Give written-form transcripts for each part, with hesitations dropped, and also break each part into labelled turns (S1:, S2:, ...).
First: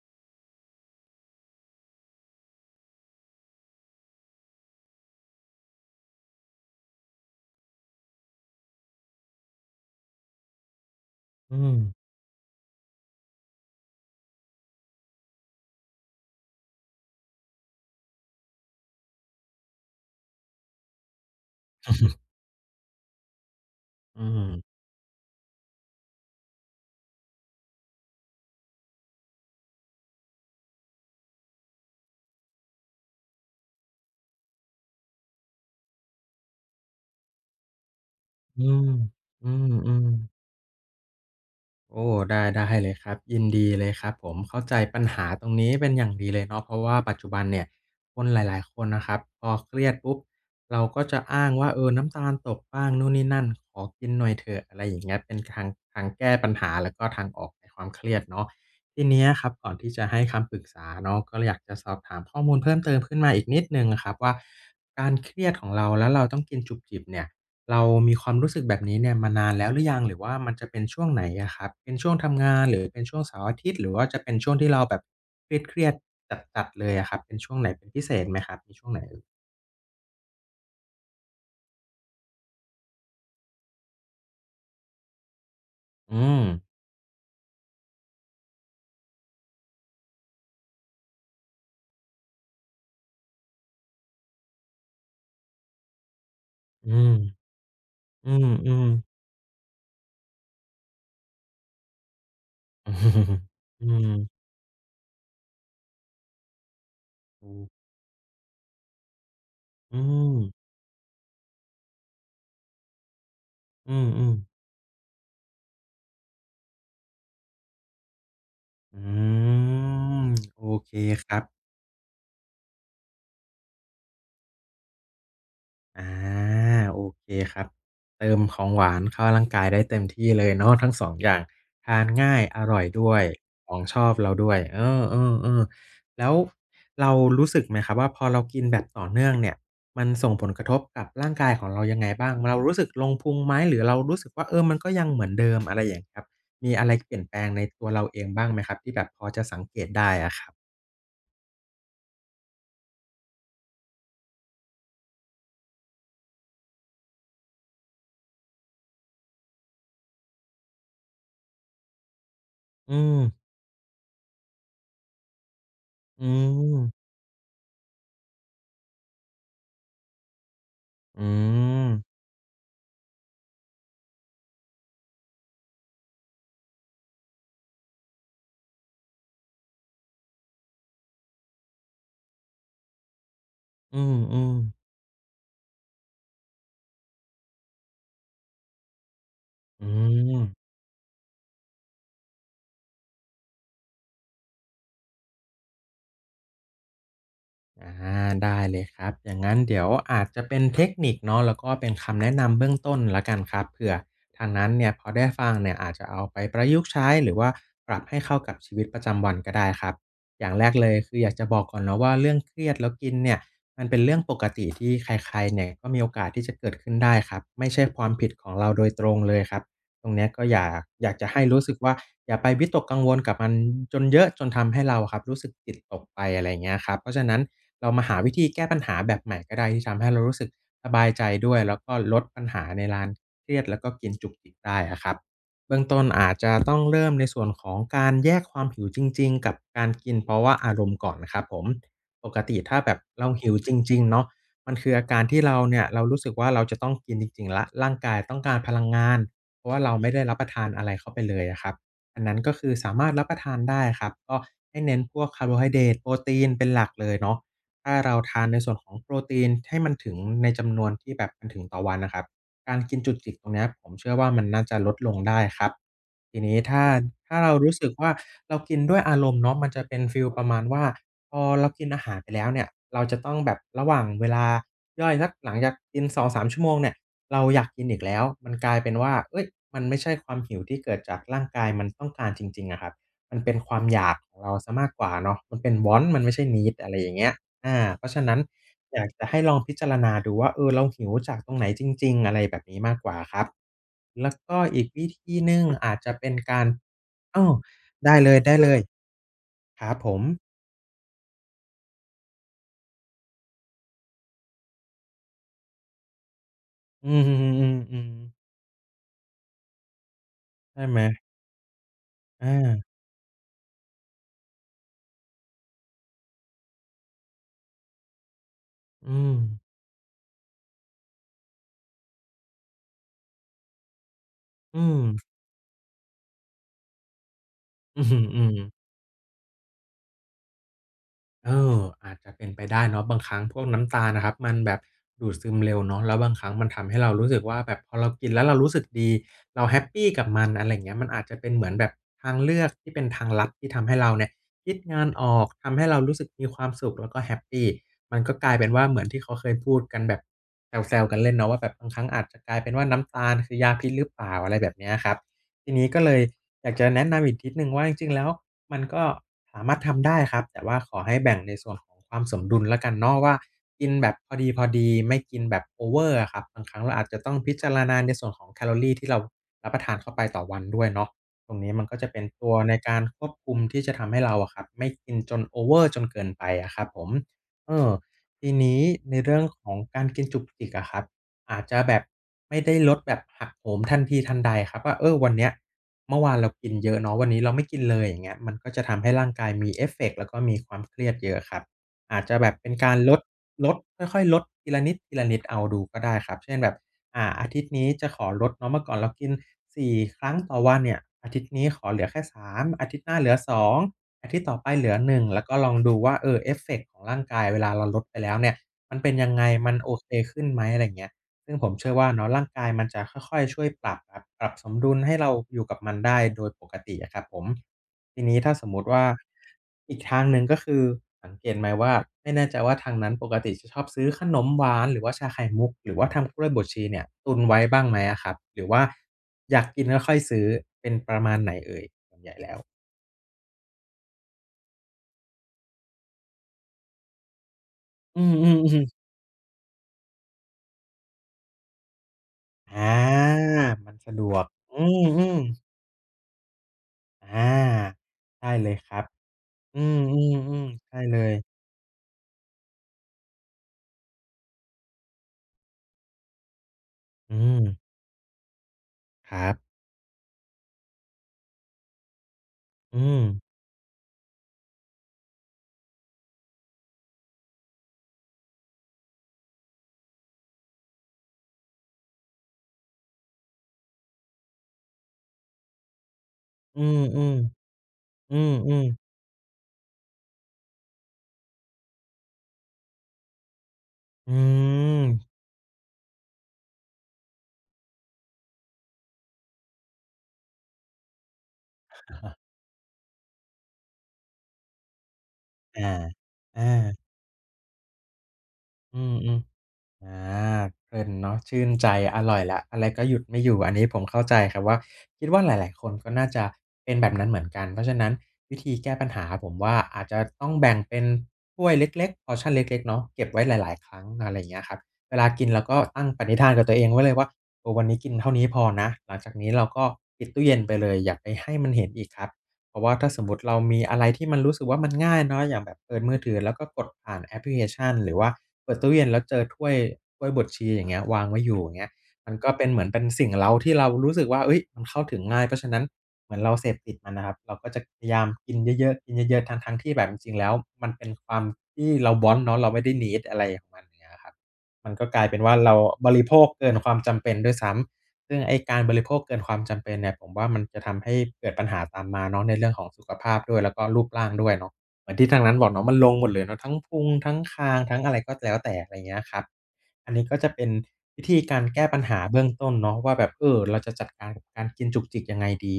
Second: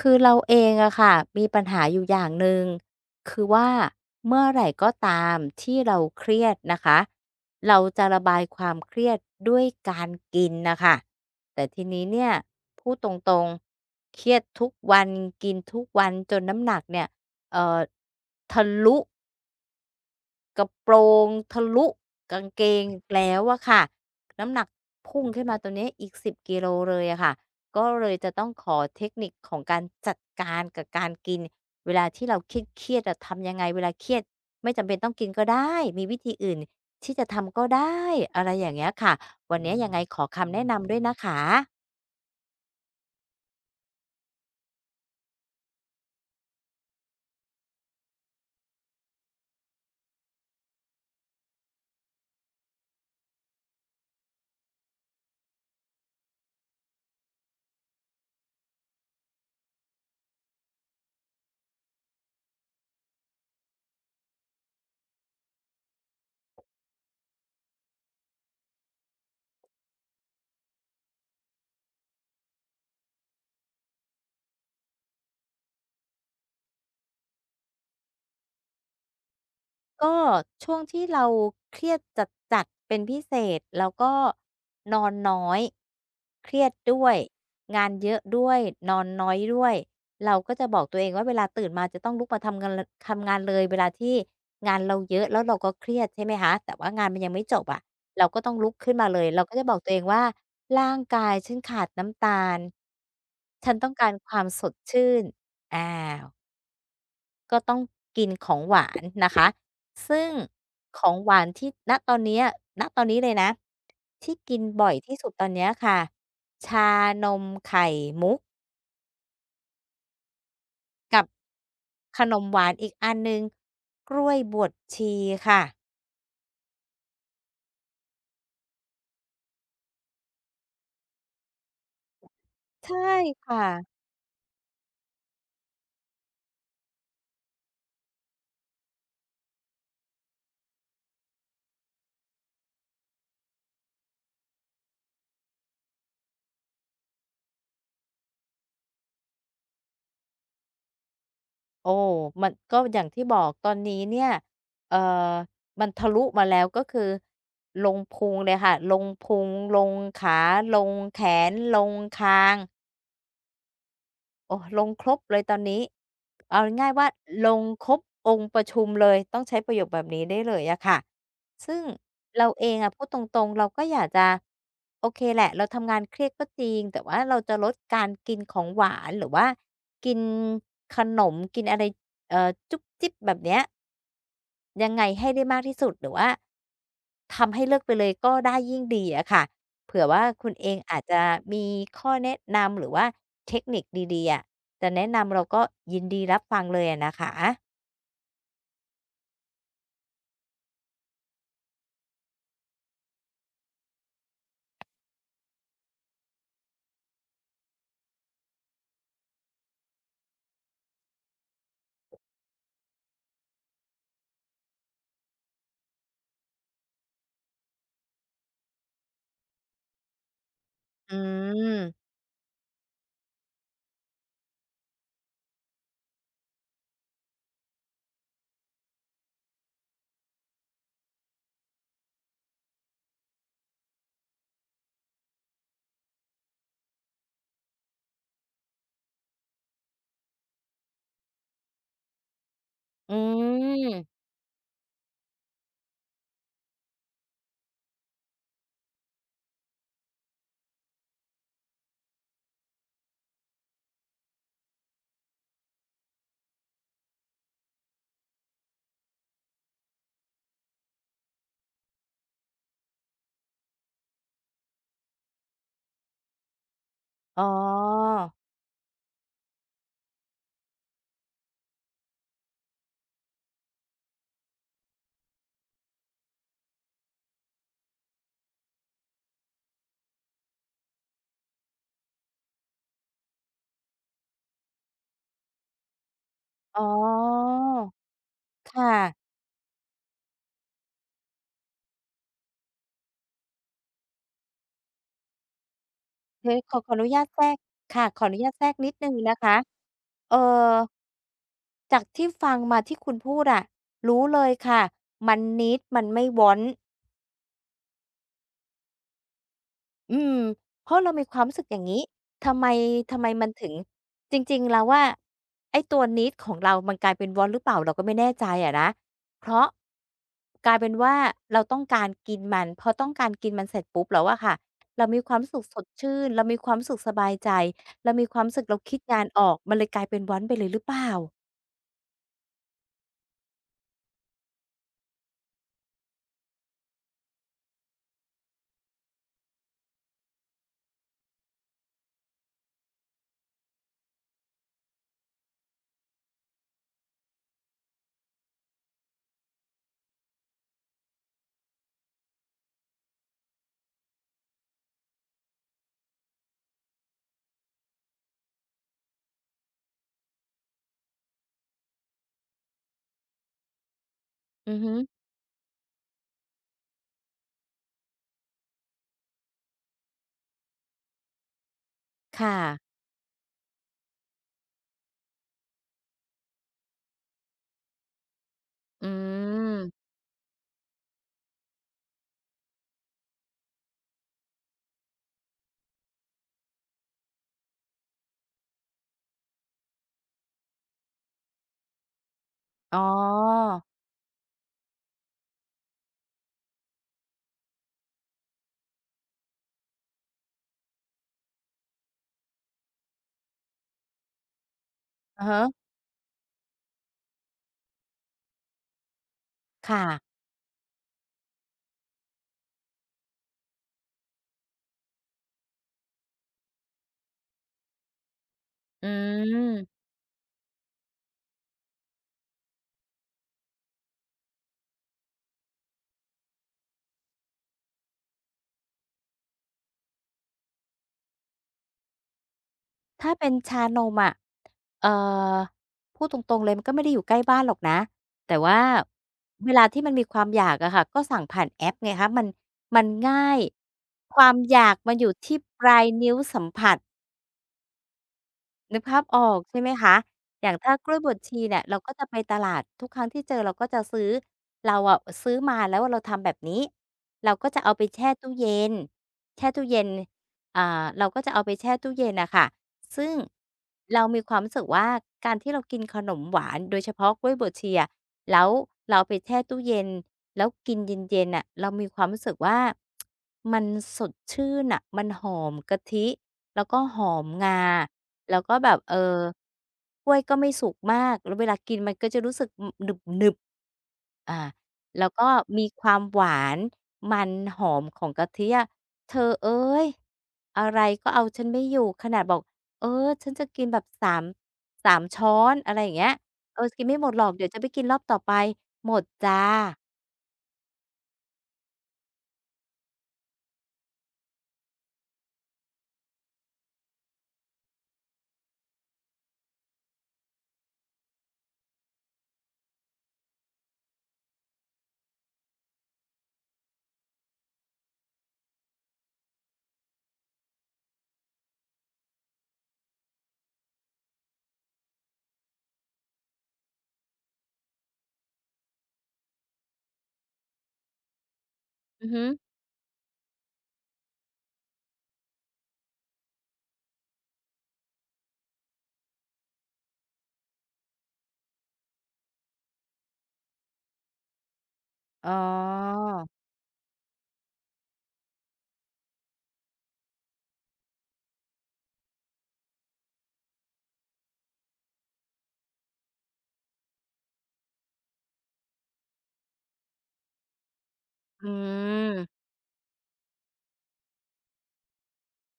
S1: คือเราเองอะค่ะมีปัญหาอยู่อย่างหนึ่งคือว่าเมื่อไหร่ก็ตามที่เราเครียดนะคะเราจะระบายความเครียดด้วยการกินนะคะ
S2: อื
S1: แต่
S2: ม
S1: ทีนี้เนี่ยพูดตรงๆเครียดทุกวันกินทุกวันจนน้ำหนักเนี่ยเอ่อทะลุ กระโปรงทะลุ กางเกงแล้วอะค่ะ
S2: อื
S1: น้ำหนัก
S2: ม
S1: พุ่งขึ้นมาตัวเนี้ยอีก10กิโลเลยอะค่ะก็เลยจะต้องขอเทคนิคของการจัดการกับการกินเวลาที่เราเครียดๆอะทำยังไงเวลาเครียดไม่จำเป็นต้องกินก็ได้มีวิธีอื่นที่จะทำก็ได้อะไร
S2: อื
S1: อย่าง
S2: ม
S1: เงี้ยค่ะ
S2: อื
S1: วัน
S2: ม
S1: นี้ยั
S2: อื
S1: งไง
S2: ม
S1: ขอคำแนะนำด้วยนะคะ
S2: โอ้ได้ได้เลยครับยินดีเลยครับผมเข้าใจปัญหาตรงนี้เป็นอย่างดีเลยเนาะเพราะว่าปัจจุบันเนี่ยคนหลายๆคนนะครับพอเครียดปุ๊บเราก็จะอ้างว่าเออน้ำตาลตกบ้างนู่นนี่นั่นขอกินหน่อยเถอะอะไรอย่างเงี้ยเป็นทางแก้ปัญหาแล้วก็ทางออกในความเครียดเนาะทีเนี้ยครับก่อนที่จะให้คำปรึกษาเนาะก็เลยอยากจะสอบถามข้อมูลเพิ่มเติมขึ้นมาอีกนิดหนึ่งอะครับว่าการเครียดของเราแล้วเราต้องกินจุบจิบเนี่ย เรามีความรู้สึกแบบนี้เนี่ยมานานแล้วหรือยังหรือว่ามันจะเป็นช่วงไหนอะครับเป็นช่วงทำงานหรือเป็นช่วงเสาร์อาทิตย์หรือว่าจะเป็นช่วงที่เราแบบเครียดๆจัดๆเลยอะครับเป็นช่วงไหนเป็นพิเศษไหมครับมีช่วงไหนเอ่ย
S1: ก็ช่วงที่เราเครียดจัดๆเป็นพิเศษแล้วก็นอนน้อย
S2: อืม
S1: เครียดด้วยงานเยอะด้วยนอนน้อยด้วยเราก็จะบอกตัวเองว่าเวลาตื่นมาจะต้องลุกมาทำงานลทำงานเลยเวลาที่งานเราเยอะแล้วเราก็เครียดใช่ไหมคะแต่ว่า
S2: อื
S1: งาน
S2: ม
S1: มันยังไม่จบอะเรา
S2: อื
S1: ก็ต้องลุก
S2: ม
S1: ขึ้นมา
S2: ๆ
S1: เลยเราก็จะบอกตัวเองว่าร่างกายฉันขาดน้ำตาลฉัน
S2: อื
S1: ต้อง
S2: ม
S1: การความสดชื่นอา
S2: อ
S1: ก็
S2: ม
S1: ต้อง
S2: ถูก
S1: กินของหวานนะคะ
S2: อื
S1: ซึ่ง
S2: ม
S1: ของหวานที่ณตอนเนี้ยณตอนนี้เลยนะ
S2: อืม
S1: ที่กิน
S2: ๆ
S1: บ่อยที่สุดตอนเนี้ยค่ะชานมไข่มุก
S2: อืมโอเค
S1: กับ
S2: ครับ
S1: ขนมหวานอีกอันหนึ่งกล้วยบวชชีค่ะ
S2: อาโอเคครับเติมของหวานเข้าร่างกายได้เต็มที่เลยเนาะทั้งสองอย่างทานง่ายอร่อย
S1: ใช่
S2: ด้วย
S1: ค่ะ
S2: ของชอบเราด้วยเออๆๆแล้วเรารู้สึกไหมครับว่าพอเรากินแบบต่อเนื่องเนี่ยมันส่งผลกระทบกับร่างกายของเรายังไงบ้างเรารู้สึกลงพุงไหมหรือเรารู้สึกว่าเออมันก็ยังเหมือนเดิมอะไรอย่างเงี้ยครับมีอะไรเปลี่ยนแปลงในตัวเราเองบ้างไหมครับที่แบบพอจะสังเกตได้อะครับ
S1: โอ้มันก็อย่างที่บอกตอนนี้เนี่ยเอ่อมันทะลุมาแล้วก็คือลงพุงเลยค่ะ ลงพุงลงขาลงแขนลงคาง
S2: อืม
S1: โอ้ลงครบเลยตอนนี้
S2: อื
S1: เอาง่ายๆว่า
S2: ม
S1: ลงครบองค์ประชุมเลยต้องใช้ประโยคแบบนี้ได้เลยอะค่ะ
S2: อื
S1: ซึ่ง
S2: ม
S1: เราเองอะพูดตรงๆเราก็อยากจะโอเคแหละเราทำงานเครียดก็จริงแต่ว่าเราจะลดการกินของหวานหรือว่ากินขนมกินอะไรจุ๊บจิ๊บแบบเนี้ย
S2: อืม
S1: ยังไงให้ได้มากที่สุดหรือว่าทำให้เลิกไปเลยก็ได้ยิ่งดีอะค่ะ
S2: ๆอื
S1: เผื่อว่า
S2: ม
S1: คุณเองอาจจะมีข้อแนะนำหรือว่าเทคนิคดีๆอะจะแนะนำเราก็ยินดีรับฟังเลยอะนะคะ
S2: อาได้เลยครับอย่างนั้นเดี๋ยวอาจจะเป็นเทคนิคเนาะแล้วก็เป็นคำแนะนำเบื้องต้นแล้วกันครับเผื่อทางนั้นเนี่ยพอได้ฟังเนี่ยอาจจะเอาไปประยุกต์ใช้หรือว่าปรับให้เข้ากับชีวิตประจำวันก็ได้ครับอย่างแรกเลยคืออยากจะบอกก่อนเนาะว่าเรื่องเครียดแล้วกินเนี่ยมันเป็นเรื่องปกติที่ใครๆเนี่ยก็มีโอกาสที่จะเกิดขึ้นได้ครับไม่ใช่ความผิดของเราโดยตรงเลยครับ ตรงเนี้ยก็อย่าอยา
S1: อื
S2: กจะให้รู้สึกว่า
S1: ม
S2: อย่าไปวิตกกังวลกับมันจนเยอะจนทำให้เราอะครับรู้สึกจิตตกไปอะไรอย่างเงี้ยครับเพราะฉะนั้นเรามาหาวิธีแก้ปัญหาแบบใหม่ก็ได้ที่ทำให้เรารู้สึกสบายใจด้วยแล้วก็ลดปัญหาในลานเครียดแล้วก็กินจุกจิกได้อะครับเบื้องต้นอาจจะต้องเริ่มในส่วนของการแยกความหิวจริงๆกับการกินเพราะว่าอารมณ์ก่อนนะครับผมปกติถ้าแบบ
S1: อื
S2: เราหิวจริงๆเนาะ
S1: ม
S2: มันคืออาการที่เราเนี่ยเรารู้สึกว่าเราจะต้องกินจริงๆแล้วร่างกายต้องการพลังงาน เพราะว่าเราไม่ได้รับประทานอะไรเข้าไปเลยอะครับอันนั้นก็คือสามารถรับประทานได้ครับก็ให้เน้นพวกคาร์โบไฮเดรตโปรตีนเป็นหลักเลยเนาะถ้าเราทานในส่วนของโปรตีนให้มันถึงในจำนวนที่แบบมันถึงต่อวันนะครับการกินจุกจิกตรงเนี้ยผมเชื่อว่ามันน่าจะลดลงได้ครับทีนี้ถ้า
S1: อ๋อ
S2: เรารู้สึกว่าเรากินด้วยอารมณ์เนาะมันจะเป็นฟีลประมาณว่าพอเรากินอาหารไปแล้วเนี่ยเราจะต้องแบบระหว่างเวลาย่อยสักหลังจากกินสองสามชั่วโมงเนี่ย เราอยากกินอีกแล้วมันกลายเป็นว่าเฮ้ยมันไม่ใช่ความหิวที่เกิดจากร่างกายมันต้องการจริงๆอะครับมันเป็นความอยากของเราเสียมากกว่าเนาะมันเป็น Want มันไม่ใช่ Need
S1: อ๋อ
S2: อะไรอย่างเงี้ยอาเพราะฉะนั้น
S1: ค่ะ
S2: อยากจะให้ลองพิจารณาดูว่าเออเราหิวจากตรงไหนจริงๆอะไรแบบนี้มากกว่าครับ แล้วก็อีกวิธีหนึ่งอาจจะเป็น
S1: เฮ้ย
S2: การ
S1: ขอขออนุญาตแท
S2: อ้อ
S1: รกค่ะ
S2: ได้
S1: ขออนุญาตแทร
S2: เล
S1: ก
S2: ย
S1: นิดหนึ่งนะคะ
S2: ๆครับผม
S1: เอ่อจากที่ฟังมาที่คุณพูดอะรู้เลยค่ะมัน need มันไม่ want
S2: อืมๆๆๆๆ
S1: อืม
S2: ใช่
S1: เพ
S2: ไห
S1: ราะ
S2: ม
S1: เรามีความรู้สึกอย่างนี้ทำไม
S2: อา
S1: ทำไมมันถึงจริงๆแล้วว่าไอ้ตัว need ของเรามันกลายเป็น want หรือเปล่าเราก็ไม่แน่ใจอะนะ
S2: อืม
S1: เพราะกลายเป็นว่าเราต้องการกินมันพอต้องการกินมันเสร็จปุ๊บแล้วอะค่ะ
S2: อืม
S1: เรามีความรู้สึกสดชื่นเรามีความรู้สึกสบายใจ
S2: อือ
S1: เรา
S2: ฮึ
S1: มีค
S2: อื
S1: วามรู้
S2: ม
S1: สึกเราคิดงานออกมันเลยกลายเป็น want ไปเลยหรือเปล่า
S2: เอออาจจะเป็นไปได้เนาะบางครั้งพวกน้ำตาลนะครับมันแบบดูดซึมเร็วเนาะแล้วบางครั้งมันทำให้เรารู้สึกว่าแบบพอเรากินแล้วเรารู้สึกดีเราแฮปปีกับมันอะไรอย่างเงี้ยมันอาจจะเป็นเหมือนแบบทางเลือกที่เป็นทางลับที่ทำให้เราเนี่ยคิดงานออกทำให้เรารู้สึกมีความสุขแล้วก็แฮปปีมันก็กลายเป็นว่าเหมือนที่เขาเคยพูดกันแบบแซวๆกันเล่นเนาะว่าแบบบางครั้งอาจจะกลายเป็นว่าน้ำตาลคือยาพิษหรือเปล่าอะไรแบบเนี้ยครับทีนี้ก็เลย อยากจะแนะนำอีกนิดหนึ่งว่าจริงๆแล้วมันก็สามารถทำได้ครับแต่ว่าขอให้แบ่งในส่วนของความสมดุลแล้วกันเนาะว่ากินแบบพอ
S1: อือ
S2: ดี
S1: ฮึ
S2: ๆไม่กินแบบโอเวอร์อะครับบางครั้งเราอาจจะต้องพิจารณาในส่วนของแคลอรีที่เรารับประทานเข้าไปต่อวันด้วยเนาะตรงนี้มันก็จะเป็นตัว
S1: ค่ะ
S2: ในการควบคุมที่จะทำให้เราอะครับไม่กินจนโอเวอร์จนเกินไปอะครับผมเออทีนี้
S1: อื
S2: ในเรื่องของกา
S1: ม
S2: รกินจุกจิกอะครับอาจจะแบบไม่ได้ลดแบบหักโหมทันทีทันใดครับว่าเออวันเนี้ย เมื่อวานเรากินเยอะเนาะวันนี้เราไม่กินเลยอย่างเงี้ยมันก็จะทำให้ร่างกายมีเอฟเฟกต์แล้วก็มีความเครียดเยอะครับอาจจะแบบเป็นกา
S1: อ๋
S2: ร
S1: อ
S2: ลดค่อยๆลดทีละนิดทีละนิดเอาดูก็ได้ครับเช่นแบบอาทิตย์นี้จะขอลดเนาะเมื่อก่อนเรากิน4 ครั้งต่อวันเนี่ยอาทิตย์นี้ขอเหลือแค่3อาทิตย์หน้าเหลือสองอาทิตย์ต่อไปเหลือ1แล้
S1: อะ
S2: วก็
S1: ฮะ
S2: ลองดูว่าเออเอฟเฟกต์ของร่างกายเวลาเราลดไปแล้วเนี่ยมันเป็นยังไงมันโอ
S1: ค่ะ
S2: เคขึ้นไหมอะไรอย่างเงี้ย ซึ่งผมเชื่อว่าเนาะร่างกายมันจะค่อยๆช่วยปรับครับปรับสมดุลให้เราอยู่กับมันได้โดยปกติอะครับผมทีนี้ถ้าสมมุติว่า
S1: อื
S2: อี
S1: ม
S2: กทางหนึ่งก็คือสังเกตไหมว่าไม่แน่ใจว่าทางนั้นปกติจะชอบซื้อขนมหวานหรือว่าชาไข่มุกหรือว่าทำกล้วยบวชชีเนี่ยตุนไว้บ้างไหมอะครับหรือว่าอยากกินก็ค่อยซื้อเป็นประมาณไหนเอ่ย
S1: ถ้าเป็นชานมอะเอ่อพูดตรงๆเลยมันก็ไม่ได้อยู่ใกล้บ้านหรอกนะ
S2: อืม
S1: แต่ว่า
S2: ๆๆ
S1: เวลาที่มันมีความอยากอะค่ะก็สั่งผ่านแอปไงคะมัน
S2: อา
S1: มันง่าย
S2: มันสะดว
S1: ค
S2: ก
S1: วามอ
S2: อื
S1: ยากมันอยู่
S2: ม
S1: ที่ปลายนิ้วสัมผัส
S2: ๆอาใช่เลยค
S1: นึ
S2: รั
S1: ก
S2: บ
S1: ภาพออกใช่
S2: อื
S1: ไหมคะอ
S2: ม
S1: ย่าง
S2: ๆๆ
S1: ถ้า
S2: ใช่
S1: กล้
S2: เล
S1: วยบ
S2: ย
S1: วชชีเนี่ยเราก็จะไปตลาดทุกครั้งที่เจอเราก็จะซื้อเราอะซื้อมาแล้วเราทำแบบนี้
S2: อื
S1: เรา
S2: ม
S1: ก็จะเอาไปแช่ตู้เย็น
S2: ครับ
S1: แช่ตู้เย็นอ่าเราก็จะเอาไปแช่ตู้เย็นน่ะค่ะ
S2: อืม
S1: ซึ่งเรามีความรู้สึกว่าการที่เรากินขนมหวานโดยเฉพาะกล้วยบวชชีอะแล้วเราไปแช่ตู้เย็นแล้วกินเย็นๆน่ะเรามีความรู้สึกว่ามันสดชื่นน่ะมันหอมกะทิ
S2: อื
S1: แล้วก็
S2: มๆ
S1: หอม
S2: อ
S1: งา
S2: ื
S1: แล้วก็
S2: ม
S1: แบบ
S2: ๆ
S1: กล้วยก็ไม่สุกมากแล้วเวลากินมันก็จะรู้สึกอหนึบ
S2: อื
S1: ๆอา
S2: ม
S1: แล้วก็มีความหวานมันหอมของกะทิอะเธอเอ๊ยอะไรก็เอาฉันไม่อยู่ขนาดบอก เออฉันจะกินแบบสสามสามช้อน
S2: อา
S1: อะไรอย่างเงี้ยเออกิน
S2: อา
S1: ไม่หมดหรอกเดี๋ยวจะไปกินรอบต่อไป
S2: อื
S1: หมด
S2: ม
S1: จ้ะ
S2: ๆ อาเพลินเนาะชื่นใจอร่อยแล้วอะไรก็หยุดไม่อยู่อันนี้ผมเข้าใจครับว่าคิดว่าหลายๆคนก็น่าจะเป็นแบบนั้นเหมือนกันเพราะฉะนั้นวิธีแก้ปัญหาผมว่าอาจจะต้องแบ่งเป็นถ้วยเล็กๆพอร์ชันเล็กๆเนาะเก็บไว้หลายๆครั้งอะไรอย่างเงี้ยครับเวลากินเราก็ตั้งปณิธานกับตัวเองไว้เลยว่าเออวันนี้กินเท่านี้พอนะหลังจากนี้เราก็ปิดตู้เย็นไปเลยอย่าไปให้มันเห็นอีกครับเพราะว่าถ้าสมมุติเรามีอะไรที่มันรู้สึกว่ามันง่ายเนาะอย่างแบบเปิดมือถือแล้วก็กดผ่านแอปพลิเคชันหรือว่า เปิดตู้เย็นแล้วเจอถ้วยบดชีอย่างเงี้ยวางไว้อยู่อย่างเงี้ย
S1: อือ
S2: มัน
S1: ฮึ
S2: ก็เป็นเหมือนเป็นสิ่งเร้าที่เรารู้สึกว่าเฮ้ยมันเข้าถึงง่ายเพราะฉะนั้นเหมือนเราเสพติดมันนะครับเราก็จะพยายามกินเยอะๆกินเยอะๆทั้งๆที่แบบจริงๆแล้วมันเป็นความที่เรา want เนาะเราไม่ได้ need อะไรของมันอย่างเงี้ยครับมันก็กลายเป็น
S1: อ๋อ
S2: ว่าเราบริโภคเกินความจำเป็นด้วยซ้ำซึ่งไอ้การบริโภคเกินความจำเป็นเนี่ยผมว่ามันจะทำให้เกิดปัญหาตามมาเนาะในเรื่องของสุขภาพด้วยแล้วก็รูปร่างด้วยเนาะ เหมือนที่ทางนั้นบอกเนาะมันลงหมดเลยเนาะทั้งพุงทั้งคางทั้งอะไรก็แล้วแต่อะไรอย่างเงี้ยครับอันนี้ก็จะเป็นวิธีการ
S1: อื
S2: แก้ปัญหา
S1: ม
S2: เบื้องต้นเนาะว่าแบบเออเราจะจัดการกับการกินจุกจิกยังไงดี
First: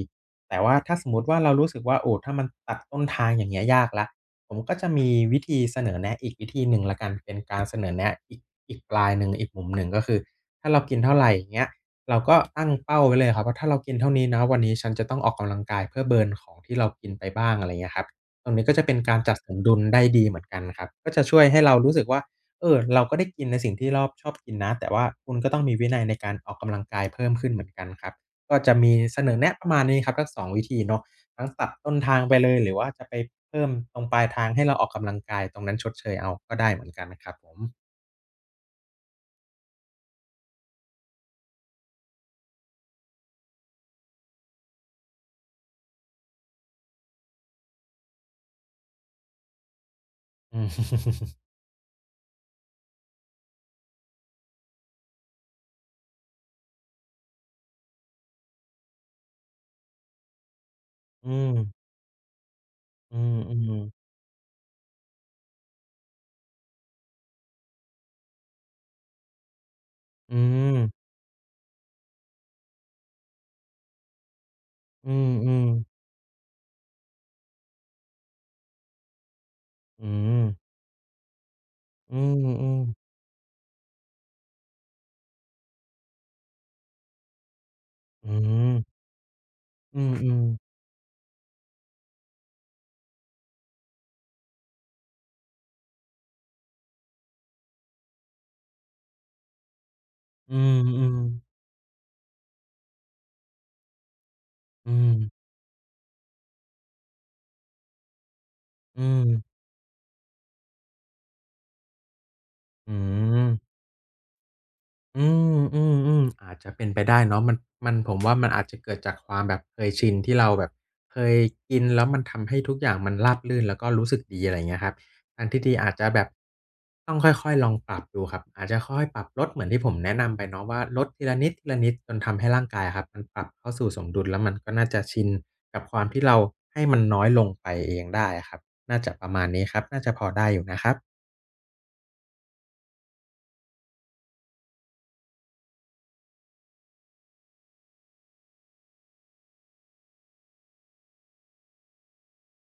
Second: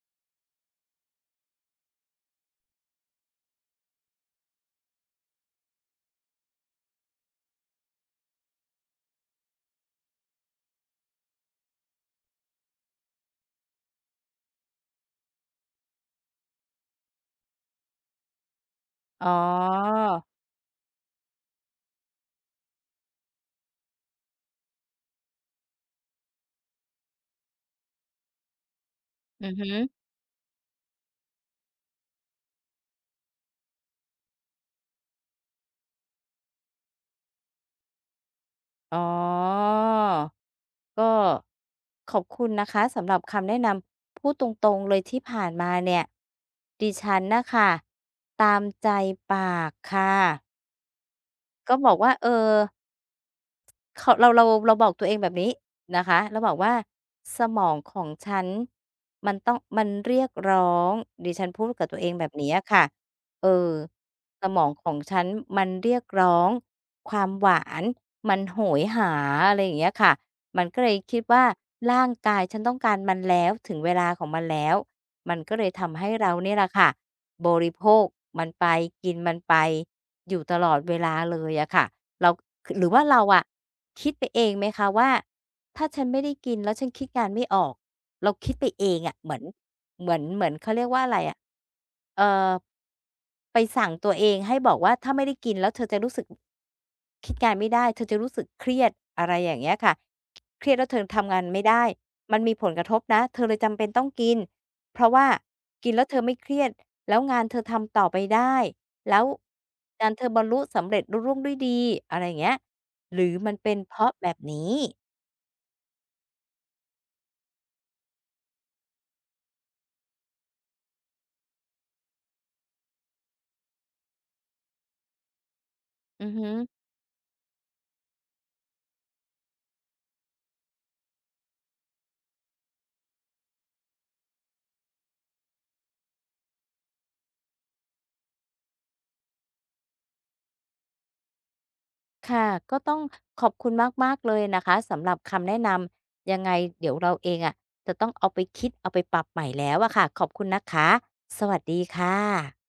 S2: แต่ว่าถ้าสมมุติว่าเรารู้สึกว่าโอ้ถ้ามันตัดต้นทางอย่างเงี้ยยากแล้วผมก็จะมีวิธีเสนอแนะอีกวิธีหนึ่งแล้วกันเป็นการเสนอแนะอีกปลายหนึ่งอีกมุมหนึ่งก็คือถ้าเรากินเท่าไรอย่างเงี้ยเราก็ตั้งเป้าไว้เลยครับว่าถ้าเรากินเท่านี้นะวันนี้ฉันจะต้องออกกำลังกายเพื่อเบิร์นของที่เรากินไปบ้างอะไรอย่างเงี้ยครับ ตรงนี้ก็จะเป็นการ
S1: อ๋อ
S2: จัดสมดุลได้ดีเหมือนกันครับก็จะช่วยให้เรารู้สึกว่า เออเราก็ได้กินในสิ่งที่รอบชอบกินนะ แต่ว่าคุณก็ต้องมีวินัยในการออกกำลังกายเพิ่มขึ้นเหมือนกันครับก็จะมีเสนอ
S1: อือ
S2: แนะป
S1: ฮึ
S2: ระมาณนี้ครับทั้งสองวิธีเนาะทั้งตัดต้นทางไปเลยหรือว่าจะไปเพิ่มตรงปลายทางให้เราออกกำลังกายตรงนั้นชดเชยเอาก็ได้เหมือนกันนะครับผม
S1: อ๋อก็ขอบคุณนะคะสำหรับคำแนะนำพูดตรงๆเลยที่ผ่านมาเนี่ยดิฉันน่ะค่ะตามใจปากค่ะ
S2: อืม
S1: ก็บอกว่าเออเขาเราเราเราบอกตัวเองแบบนี้นะคะเราบอกว่าสมองของฉันมันต้องมันเรียกร้อง
S2: อื
S1: ดิฉันพูดกับตัวเองแบบนี้อะค่ะ
S2: ม
S1: เอ
S2: อื
S1: อ
S2: มๆ
S1: สมองของฉันมันเรียกร้องความหวานมันโหยหาอะไรอย่างเงี้ยค่ะ
S2: อื
S1: มันก็เลยคิดว่าร่างกายฉันต้องการมันแล้วถึงเวลาของมันแล้ว
S2: ม
S1: มัน
S2: อื
S1: ก็เล
S2: ม
S1: ยทำ
S2: ๆ
S1: ให้เราเนี่ยแหละค่ะ บริโภคมันไปกินมันไป
S2: อื
S1: อยู่
S2: ม
S1: ตลอดเวลาเลยอะค่ะ
S2: อื
S1: เราคหรือว่า
S2: ม
S1: เราอะคิดไปเองไหมคะว่าถ้าฉันไม่ได้กินแล้วฉันคิดงานไม่ออก
S2: อื
S1: เราคิดไป
S2: ม
S1: เอ
S2: ๆ
S1: งอะเหมือน
S2: อื
S1: เห
S2: ม
S1: มือน
S2: อื
S1: เห
S2: ม
S1: มือนเขาเรียกว่าอะไรอะเอ่อไปสั่งตัวเองให้บอกว่าถ้าไม่ได้กินแล้วเธอจะรู้สึกคิดงานไม่ได้เธอจะรู้สึกเครียดอะไรอย่างเงี้ยค่ะ
S2: อื
S1: เครียดแล้วเธอ
S2: ม
S1: ทำงาน
S2: ๆ
S1: ไม่ได้มันมีผลกระทบนะเธอเลยจำเป็นต้องกิน
S2: อื
S1: เพราะ
S2: ม
S1: ว่า
S2: ๆ
S1: กินแล้วเธอไม่เครียด แล้วงานเธอทำต่อไปได้
S2: อื
S1: แล้ว
S2: ม
S1: งานเธอบรรลุสำเร็จรุล่วงด้วยดีอะไรอย่างเงี้ย
S2: อื
S1: หรือ
S2: ม
S1: มันเป็นเพราะแบบนี้
S2: อืมอืมอาจจะเป็นไปได้เนาะมันผมว่ามันอาจจะเกิดจากความแบบเคยชินที่เราแบบเคยกินแล้วมันทำให้ทุกอย่างมันราบรื่นแล้วก็รู้สึกดีอะไรอย่างเงี้ยครับทางที่ดีอาจจะแบ
S1: อื
S2: บ
S1: อฮึ
S2: ต้องค่อยๆลองปรับดูครับอาจจะค่อยๆปรับลดเหมือนที่ผมแนะนำไปเนาะว่าลดทีละนิดทีละนิดจนทำให้ร่างกายอะครับมันปรับเข้าสู่สมดุลแล้วมันก็น่าจะชินกับความที่เราให้มันน้อยลงไปเองได้อะครับน่าจะประมาณนี้ครับน่าจะพอได้อยู่นะครับ
S1: ค่ะ ก็ต้องขอบคุณมากๆเลยนะคะ สำหรับคำแนะนำ ยังไงเดี๋ยวเราเองอะจะต้องเอาไปคิดเอาไปปรับใหม่แล้วอะค่ะ ขอบคุณนะคะ สวัสดีค่ะ